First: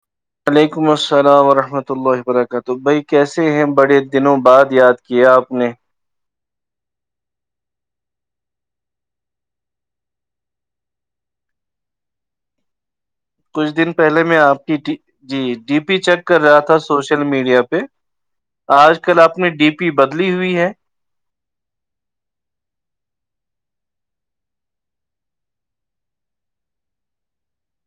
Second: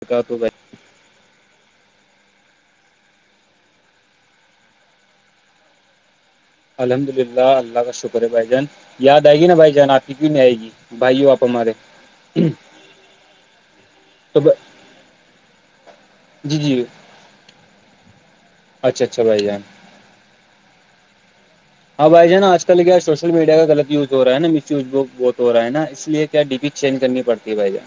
پتا تو بھائی وعلیکم السلام ورحمۃ اللہ وبرکاتہ بھائی کیسے ہیں بڑے دنوں بعد یاد کیاے آپ نے الحمد للہ اللہ کا شکر ہے بھائی جان یاد آئے گی نا بھائی جان آپ کی میں آئے گی بھائیو آپ مارے [unintelligible] کچھ دن پہلے میں آپ کی جی ڈی پی چیک کر رہا جی جی تھا سوش ل میڈیا پہ آج اچھا کل اچھا بھائی اپنی جان ڈی پی بدلی ہوئی ہے ہاں بائی ہے نا آج کل کیا ہے سوشل میڈیا کا غط یوز ہو رہا ہےا مس یوز بہت ہو رہا ہے نا اس لیے کیا ڈی پی چینج کرنی پڑتی ہے بھائی جان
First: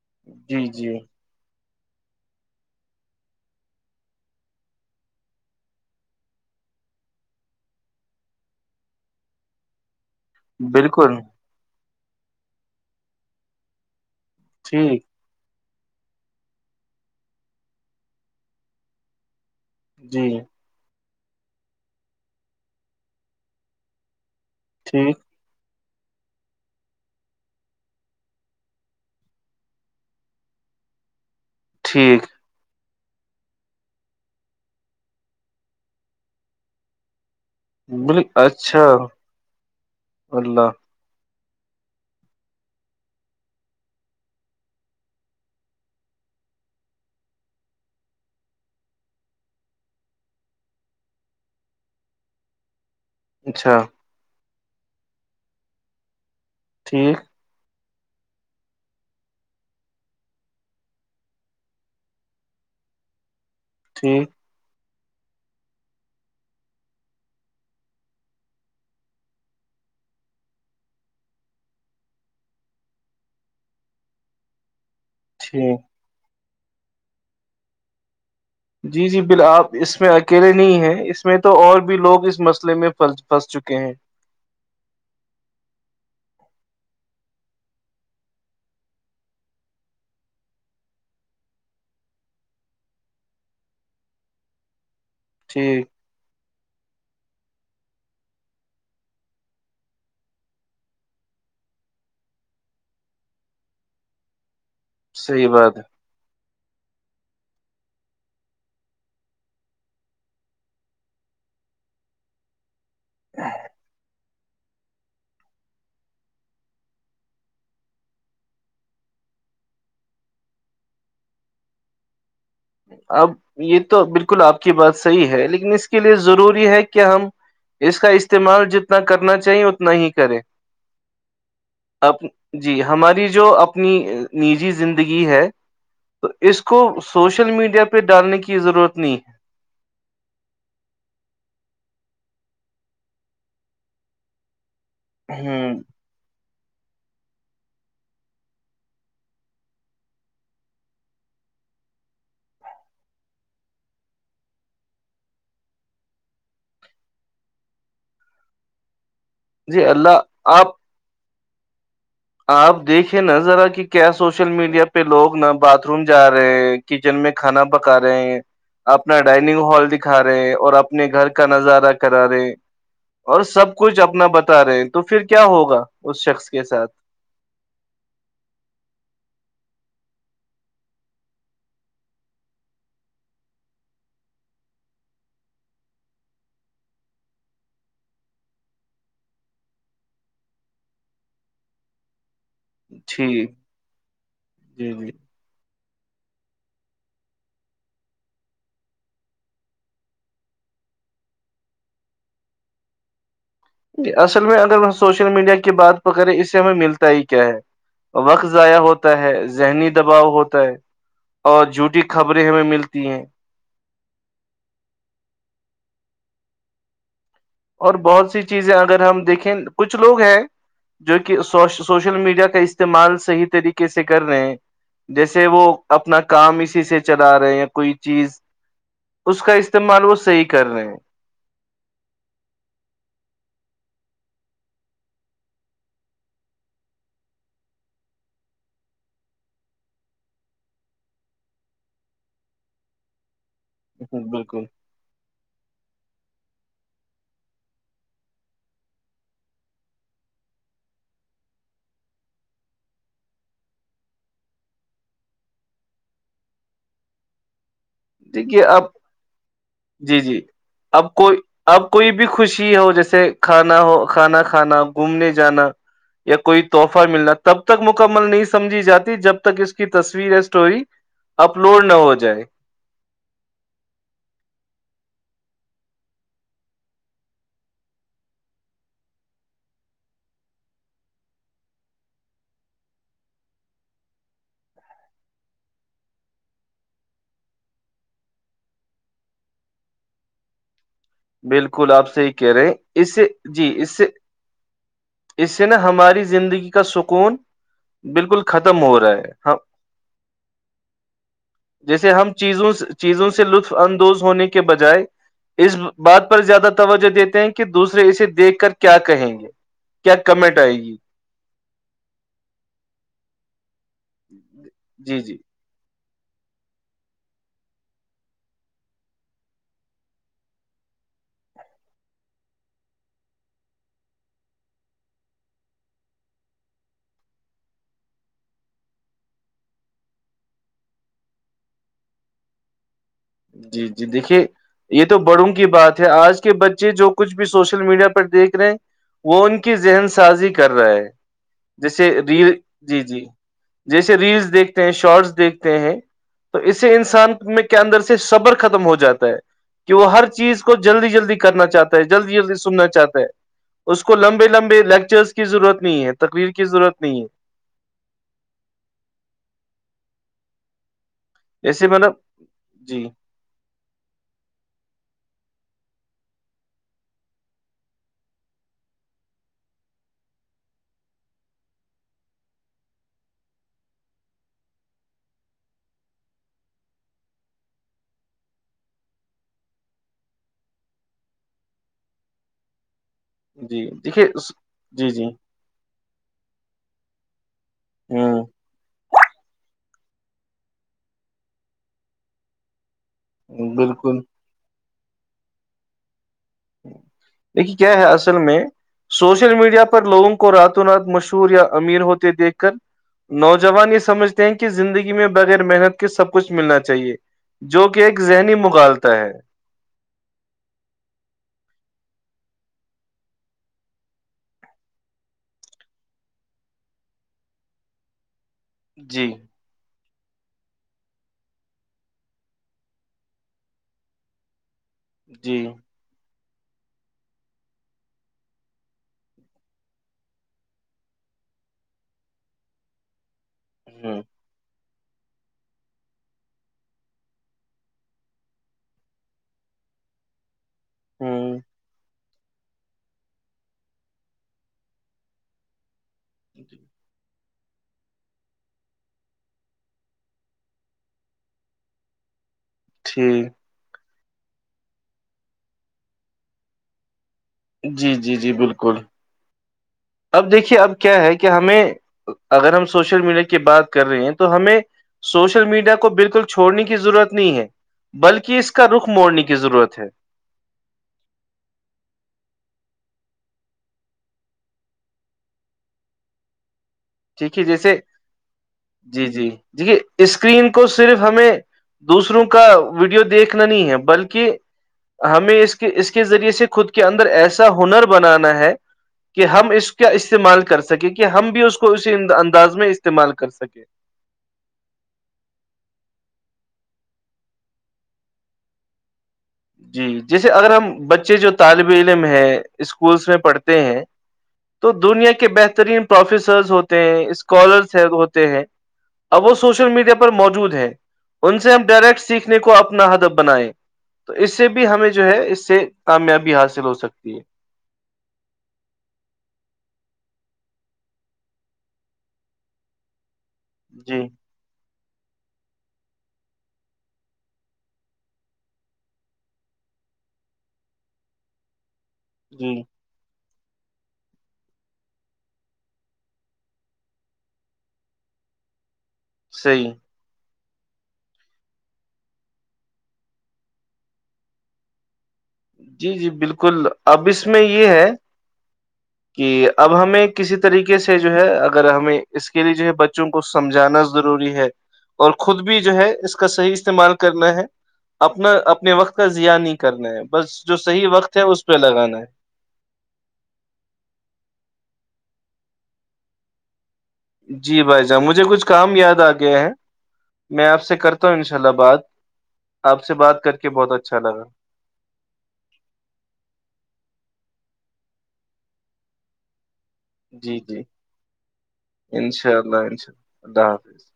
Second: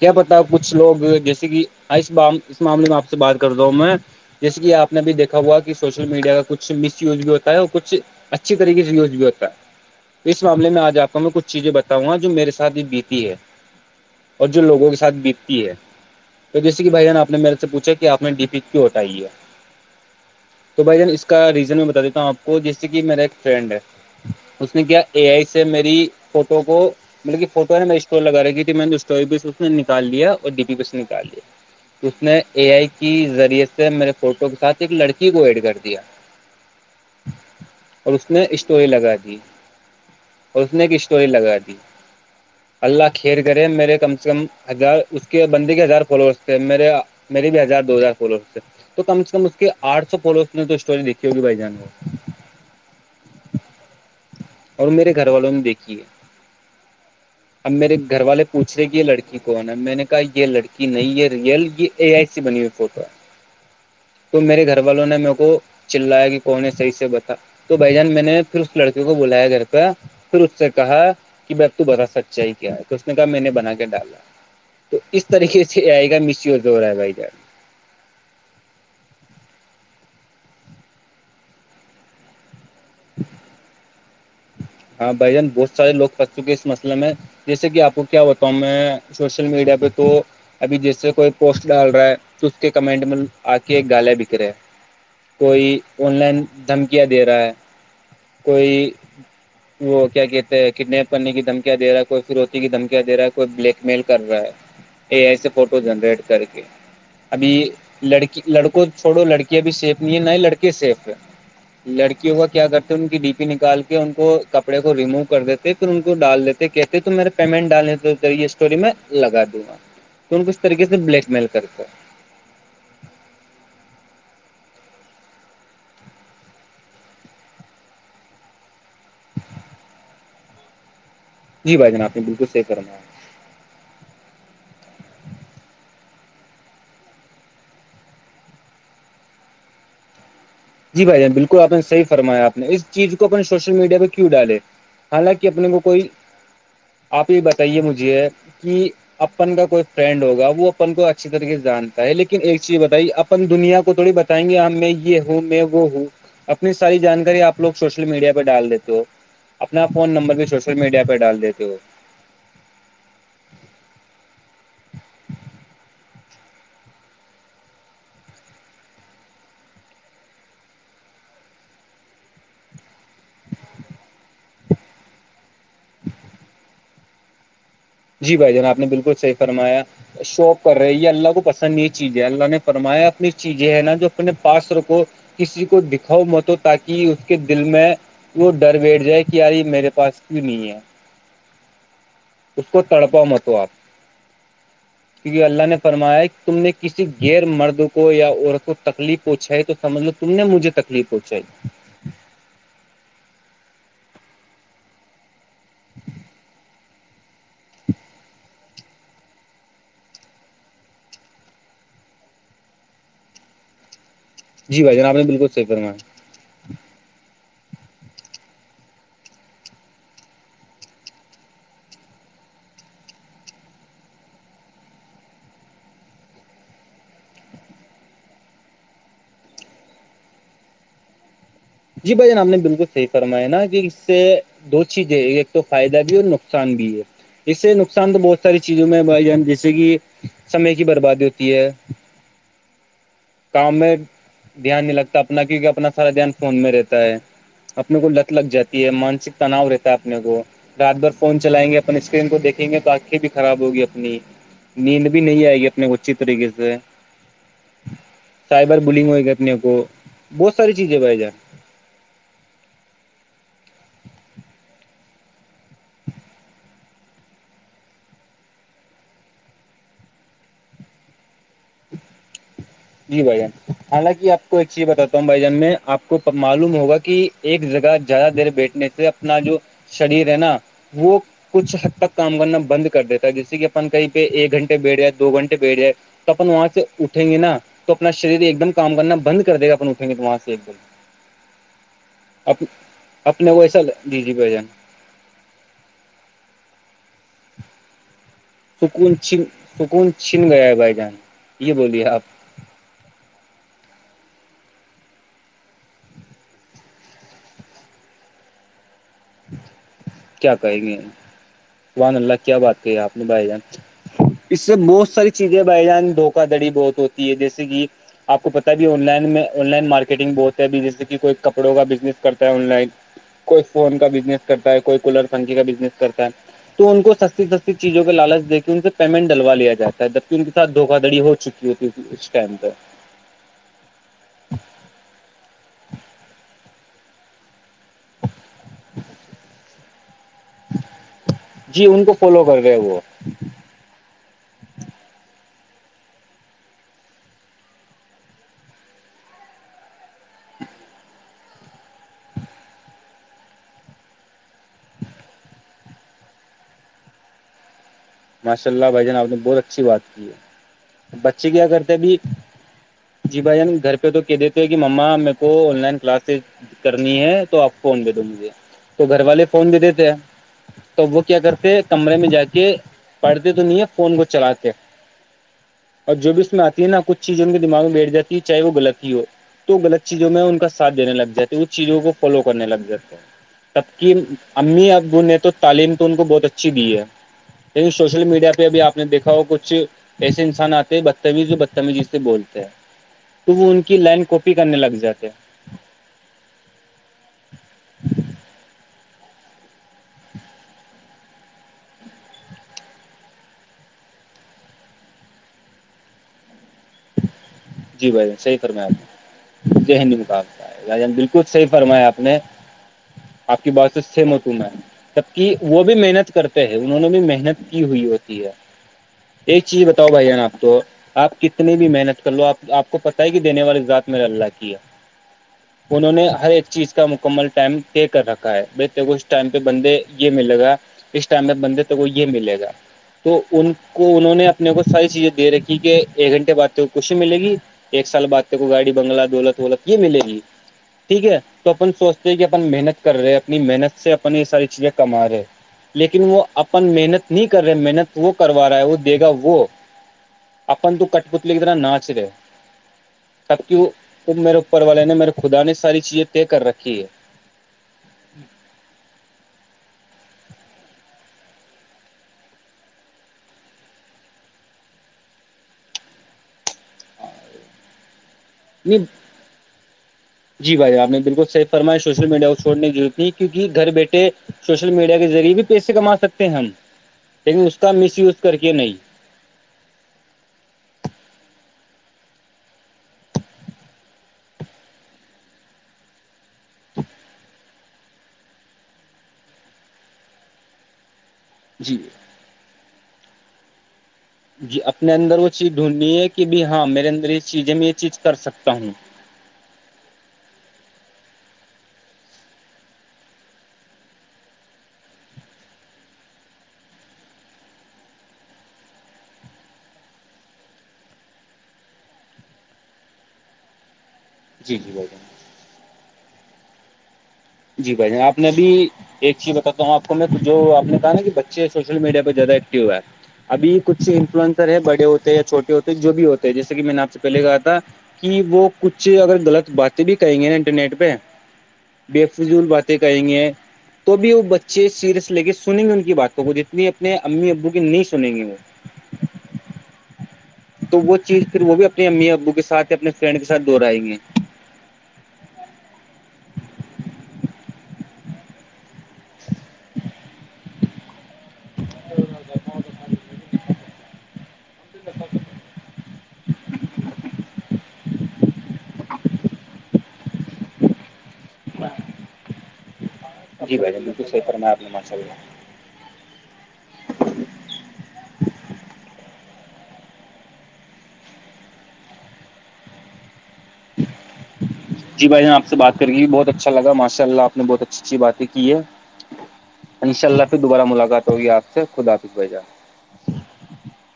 کیا پتا جی کچھ جی لوگ جیسے کہ ہ اس اس معاملے میں آپ سے بات کرتا ہوں میں جیسے کہ آپ نے بھی دیکھا ہوا کہ سوشل میڈیا کا کچھ مس یوز بھی ہوتا ہے اور کچھ اچھی طریقے سے یوز بھی ہوتا ہے اس معاملے میں آج بالکل آپ میں کچھ چیزیں بتاؤں گا جو میرے ساتھ بھی بیتی ہے اور جو لوگوں کے ٹھیک ساتھ بیتتی ہے تو جیے کہ بھائیان آ نے میرے سے پوچھا کہ آپ نے ڈی پی کیوں ہٹائی ہے جی ج تو بھائی جان اس کا ریزن میں بتا دیتا ہوں آپ کو جیسے کہ میرا ایک فرینڈ ہے اس نے کیا ٹھیک اے آئی سے میری فوٹو کو مطلب کہ فوٹو ہے نے م اسٹور لگا رہی تھی میں نے اس بھی اس نکالیا اور ڈی بیی بھی اس نکال لیا اس ٹھیک نے اے آئی کی ذریعے سے میرے فوٹو کے ساتھ ایک لڑکی کو ایڈ کر دیا اور بال اس نے اچھا اسٹوری لگا دی اور اللہ اس نے ایک اسٹوری لگا دی اللہ کھییر کرے میرے کم سے کم ہزار اس کے بندی کے ہزار فالوورس تھے میرے میری بھی ہزار دو ہزار فولو تو کم سے کم اس کے آٹھ سو فالوز نے تو اسٹوری دیکھی ہوگی بھائی جان کو اچھا اور میرے گھر والوں نے دیکھی ہے ٹھیک اب میرے گھر والے پوچھ رہے کہ یہ لڑکی کون ہے میں نے کہا یہ لڑکی نہیں یہ ریئل یہ ا آئی سی بنی ہوئی فوٹو [unintelligible] ٹھیک میرے گھر والوں نے میرے کو چلایا کہ کون نے صح سے بتا تو بھ جان میں نے پھر اس لڑکی کو کو بولایا گھر کا پھر اس سے کہا کہ ب اب تو بتا سچائی کیا ہے اس نے کہا میں نے بنا کے ڈالا تو اس طریقے ٹھیک سے آئے گا مسیی جو ہو رہا ہے بھائی جان جی جی بال آپ اس میں اکیلے نہیں ہیں اس میں تو اور بھی لوگ اس مس فلے میں پنس چکے ہیں ہاں بھائی جان بہت سارے لگ پنس چکے اس مسلے میں جیسے کہ آپ کو کیا بتاؤں میں سوشل میڈیا پہ تو ابھی جیس سے کوئی پوسٹ ڈال رہا ہے تو اس کے کمنٹ میں آ کے ایک گالے بکرے ہے کوئی ٹھیک آن لائن دھمکیاں دے رہا ہے کوئی وہ کیا کہتے ہیں کڈنیپ کرنے کی دھمکیا د رہا ہے کوئی فروتی کی دھمیاںے رہا ہے کوئی بلیک میل کر رہا ہے یہ ایسے صحیح بات ہے فوٹو جنریٹ کر کے ابھی لڑکی لڑکوں چھوڑو لڑکی ابھی سیف نہیں ہے نہ ہی لڑکے سیف ہے لڑکیوں کا کیا کرتے ان کی ڈی پی نکال کے ان کو کپڑے کو رموو کر دیتے پھر ان کو ڈال دیتے کہتے تو میرا پیمنٹ ڈالنے یہ اسٹوری میں لگا دوں گا تو ک اس طریق سے بلیک میل کرتے ہیں اب یہ تو بالکل آپ کی بات صحیح ہے لیکن اس کے لیے ضروری ہے کہ ہم اس کا استعمال جتنا کرنا چاہیں اتنا ہی کریں جی بھائی جان ا آپ نے بالکل صحیح جی فرمایا ہماری جو اپنی نجی زندگی ہے تو اس کو سوچ شل میڈیا پہ ڈالنے کی ضرورت نہیں جی بھائی جان بالکل آ نے صحی فرایا آپ نے اس چیز کو اپنے سوشل میڈیا پہ کیوں ڈالے ہے حالانکہ اپنے ہ کو کوئی آپ یہ بتائیے مجھے کہ اپن کا کوئی فرینڈ ہوگا وہ اپن کو اچھی طریقے سے جانتا ہے لیکن ایک چیز بتائی اپ اپن دنیا کو تھوڑی بتائیں گے ہم میں یہ ہوں میں وہ ہوں اپنی ساری جانکاری آپ لوگ سوشل میڈیا پہ ڈال دیتے ہو اپنا جی فون اللہ نمبر بھی آپ سوشل میڈیا پہ ڈال دیتے ہو آپ دیکھے نا ذرا کہ کیا سوشل میڈیا پہ لوگ ن باتھ روم جا رہے ہیں کچن میں کھانا پکا رہے ہیں اپنا ڈائننگ ہال دکھا رہے ہیں اور اپنے گھر کا نظارہ کرا رہے ہیں اور سب کچھ اپنا بتا رہے ہیں تو پھر کیا ہوگا اس شخص کے ساتھ جی بھائی جان آپ نے بالکل صحیح فرمایا شوق کر رہے یہ اللہ کو پسند یہ چیز ہے اللہ نے فرمایا اپنی چیزیں ہے نا جو اپنے پاسر کو کسی کو دکھاؤ مت ہو تاکہ اس کے دل میں وہ ڈر بیٹھ جائے کہ یار میرے پاس کیوں نہیں ہے اس کو تڑپا مت ٹھیک آپ جی کہ اللہ نے فرمایا تم نے کسی غیر مرد کو یا عورت کو تکلیف پوچھا ہے تو مطلب تم نے مجھے تکلیف پہنچائی اصل میں اگر ہم سوشل میڈیا کی بات پکڑیں اس سے ہمیں ملتا ہی کیا ہے وقت ضائع ہوتا ہے ذہنی دباؤ ہوتا ہے اور جھوٹی خبریں ہمیں ملتی ہیں جی بھائی جان آپ بالکلیف کرا ہے اور بہت سی چیزیں اگر ہم دیکھیں کچھ لوگ ہیں جو کہو سوشل میڈیا کا استعمال صحیح طریقے سے کر رہے ہیں جیسے وہ اپنا کام اسی سے چلا رہے ہیں یا کوئی چیز اس کا استعمال وہ صحیح کر رہے ہیں جی بھائی جان آپ نے بالکل صحیح فرما ہے نا کہ اس سے دو چیزیں ایک تو فائدہ بھی اور نقصان بھی ہے اس سے نقصان تو بہت ساری چیزوں میں بھائی ج جیسے کہ سمے کی بربادی ہوتی ہے کام میں ہیں بالکل دھیان نہیں لگتا اپنا کیونکہ اپنا سارا دھیان فون میں رہتا ہے اپنے کو لت لگ جاتی ہے مانسک تناؤ رہتا ہے اپنے کو رات بھر فون چلائیں گے اپنے اسکرین کو دیکھیں گے تو آنکھیں بھی خراب ہوگی اپنی نیند بھی نہیں آئے گی اپنے کو اچھی طریقے سے دیکھیے سائبر اب بلنگ ہوئے گی اپنے کو جی جی بہت ساری چیزیں اب بھائی جان کوئی اب کوئی بھی خوشی ہو جیسے کھانا ہو کھانا کھانا گھومنے جانا یا کوئی تحفہ ملنا تب تک مکمل نہیں سمجھی جاتی جب تک اس کی تصویر ہے اسٹوری اپلوڈ نہ ہو جائے جی بھائی جان حالانکہ آپ کو ایک چیز بتاتا ہوں بھائی جان میں آپ کو معلوم ہوگا کہ ایک جگہ زیادہ دیر بیٹھنے سے اپنا جو شریر ہے نا وہ کچھ حد تک کام کرنا بند کر دیتا ہے جیسے کہ اپن کہیں پہ ایک گھنٹے بیٹھ جائے دو گھنٹے بیٹھ جائے تو اپن وہاں سے اٹھیں گے نا تو اپنا شریر ایک دم کام کرنا بند کر دے گا اپن اٹھیں گے تو وہاں سے ایک دم بالکل آپ صحیح کہہ رہے ہیں اس سے اپنے کو جی ایسا اس سے جی جی بھائی جان اس سے نا ہماری زندگی کا سکون بالکل ختم ہو رہا سکون ہے چھن ہم سکون چھن گیا ہے بھائی جان یہ بولیے جیسے آپ ہم چیزوں سے چیزوں سے لطف اندوز ہونے کے بجائے اس بات پر زیادہ توجہ دیتے ہیں کہ دوسرے اسے دیکھ کر کیا کہیں گے کیا کمنٹ آئے کہیں گی گے سبحان اللہ کیا بات کہی آپ نے بھائی جان اس سے بہت جی ساری جی چیزیں بھائی جان دھوکا دھڑی بہت ہوتی ہے جیسے کہ آپ کو پتا ہے بھی آن لائن میں آن لائن مارکیٹنگ بہت ہے ا جیسے کہ کوئی کپڑوں کا بزنس کرتا ہے آن لائن کوئی فون کا بزنس کرتا ہے کوئی کولر پنکھی کا بزنس کرتا ہے تو ان کو سستی سستی چیزوں کے لالچ دے کے ان سے پیمنٹ ڈلوا لیا جا ہے جبکہ ان کے ساتھ دھواڑی ہو چکی کہ اس ٹائم کا جی جی دیکھیے یہ تو بڑوں کی بات ہے آج کے بچے جو کچھ بھی سوشل میڈیا پر دیکھ رہے ہیں وہ ان کی ذہن سازی کر رہا ہے جی ان جیسے کو فالو ریڑ کر رہے ہیں وہ جی جی جیسے ریلس دیکھتے ہیں شارٹس دیکھتے ہیں تو اسے انسان میں کیا اندر سے صبر ختم ہو جاتا ہے جو ہر چیز کو جلدی جلدی کرنا چاہتا ہے جلدی جلدی سننا چاہتا ہے اس کو لمبے لمبے لیکچرس کی ضرورت نہیں ہے تقریر کی ضرورت نہیں ہے ماشاء اللہ بھائی جان آپ نے بہت اچھی بات کی ہے بچے کیا جیسے کرتے مطلب ابھی جی بھائی جان گھر پہ تو کہ دیتے ہیں کہ ممما میر کو آن لائن کلاس کرنی ہے تو آپ فون دے دو دو مجھے تو گھر والے فون بھی دیتے ہیں توب وہ کیا کرتے کمرے میں جا کے پڑھتے تو نہیں ہے فون کو چلاتے اور جو بھی اس میں آتی ہے نا کچ چیز ان کے دماغ میں بیٹھ جات ہے چاہے وہ غلط ہی ہو تو غلط چیزوں میں ان کا سھ دینے لگ جاتے اس چیزوں کو فالو کرنے لگ جاتے ہیں جی تب کی دیکھیے امی جی ابو جی نے تو تعلیم تو ان کو بہت اچھی دی ہے لیکن ہ سوشل میڈیا پہ اب آپ نے دیکھا ہو کچھ ایسے انسان آتے ہیں بدتمیز جو بدتمیزی سے بولتے ہیں تو وہ ان کی بالکل لائن کوپ کی کرنے لگ جاتے دیکھیے کیا ہے اصل میں سوشل میڈیا پر لوگوں کو رات و رات مشہور یا امیر ہوتے دیکھ کر نوجوان یہ سمجھتے ہیں کہ زندگی میں بغیر محنت کے سب کچھ ملنا چاہیے جو کہ ایک ذہنی مغالتا ہے جے ہنداب بالکل صحی فرمایا آپ نے آپ کی بات سے سمت ہوں میں جبک وہ بھی محنت کرتے ہیں انہوں نے بھی محنت کی ہوئی ہوتی ہے جی ایک چیز بتاؤ بھائی جان آپ کتنی بھی محنت کر لو آپ آپ کو پتہ ہی کہ دینے والی ذات میر نے اللہ کی ہے جی انہوں نے ہر ایک چیز کا مکمل ٹائم طے کر رکھا ہے اس ٹائم پہ بندے یہ ملے گا اس ٹائم میں بندے کو یہ ملے گا تو ان کو ہوں انہوں نے اپنے کو ساری چیزیں دے رکھی کہ ایک گھنٹے بعد جو خوشی ملے گی ایک سال بعد کے کو گاڑی بنگلہ دولت وولت یہ ملے گی ٹھیک ہے ہوں تو اپن سوچتے ہیں کہ اپن محنت کر رہے اپنی محنت سے اپن یہ ساری چیزیں کما رہے لیکن وہ اپن محنت نہیں کر رہے محنت وہ کروا رہا ہے وہ دے گا وہ اپپن کٹ پتلرا ناچ ہے جٹھ تب کی ت میرے اوپر والے نے میرے خدا نے ساری چیزیں طے کر رکھی ہے جی جی جی بالکل اب دیکھیے اب کیا ہے کہ ہمیں اگر ہم سوشل میڈیا کی بات کر رہے ہیں تو ہمیں سوشل میڈیا کو بالکل چھوڑنے کی ضرورت نہیں ہے بلکہ اس کے کا نہیں رخ موڑنے کی ضرورت ہے جی بھائی آپ نے بالکل صحی فرما سوشل میڈیا کو چھوڈ تبے کی رورت ت کیون کہ گھر بیٹھے چپ چپ سوشل میڈیا کے ذریعے بھی پیسے کما سکتے ہیں ہم ٹھیک ہے لیکن اس کا جیسے مس یوز کر کے نہیں جی جی اسکرین کو صرف ہمیں دوسروں کا ویڈیو دیکھنا نہیں ہے بلکہ ہمیں اس کے ذریعے سے خود کے اندر ایسے ہنر بنانا ہے کہ ہم اس کا استعمال کر سکیں کہ ہم بھی اس کو جی اسی انداز میں استعمال کر سکے جی اپنے اندر وہ چیز ڈھونڈنی ہے کہ ب ہاں میرے اندر یہ چیز ہے میں یہ چیز کر سکتا ہوں جی جیسے اگر ہم بچے جو طالب علم ہے اسکولس میں پڑھتے ہیں تو دنیا کے بہترین پروفیسرس ہوتے ہیں اسکالرس ہوتے ہیں اب وہ سوشل میڈیا پر موجود ہے ان سے ہم ڈائریکٹ سیکھنے کو اپنا ہدب بنائیں تو اس سے جی بھی جی ہمیں بھائی جو ہے اس سے کامیابی حاصل ہو سکتی ہے جی بھائی جان آپ نے ابھی ایک چیز بتاتا ہوں آپ کو میں جو آ نے کہا نا کہ بچے سوشل میڈیا پہ زیادہ ایکٹیو ہے ابھی کچھ جی انفلئسر ہے بڑے ہوتے ہیںیا چھٹے ہوتے ہیں جو بھی ہوتے ہیں جیسے کہ میں نے آپ سے پہلے کہا تھا کہ وہ کچھ اگر غلط باتیں بھی کہیں گے نا انٹرنیٹ پہ بے فضول جی باتیں کریں گے تو بھی وہ بچے سیریس لے کے سنیں گے ان کی باتوں کو جتنی اپنے امی ابو کی نہیں سنیں گی وہ ص [unintelligible] تو وہ چیز پھر وہ بھی اپنی امی ابو کے سات اپنے فرینڈ کےاتھ دوہرائیں گے جی جی بالکل اب اس میں یہ ہے کہ اب ہمیں کسی طریقے سے جو ہے اگر ہمیں اس کے لیے جو ہے بچوں کو سمجھانا ضروری ہے اور خود بھی جو ہے اس کا صحیح استعمال کرنا ہے اب اپنا اپنے وقت کا زیا نہیں کرنا ہے بس جو صحیح وقت ہے اس پہ لگانا ہے جی بھائی جان بالک صی ف میں آپ نے م چ جی بھائی جانب مجھے کچھ کام یاد آ گیا ہیں میں آپ سے کرتا ہوں انشاء اللہ بات آپ سے بات کر کے بہت اچھا لگا جی بھائی یہاں آپ سے بات کر کےی بھی بہت اچھا لگا ماشاء اللہ آپ نے بہت اچھی اچھی باتیں کی ہے انشاء اللہ پھر جی دوبارہ ملاقات ہوگی آپ سے خود حافظ بھ جا س [unintelligible] اللہ حافظ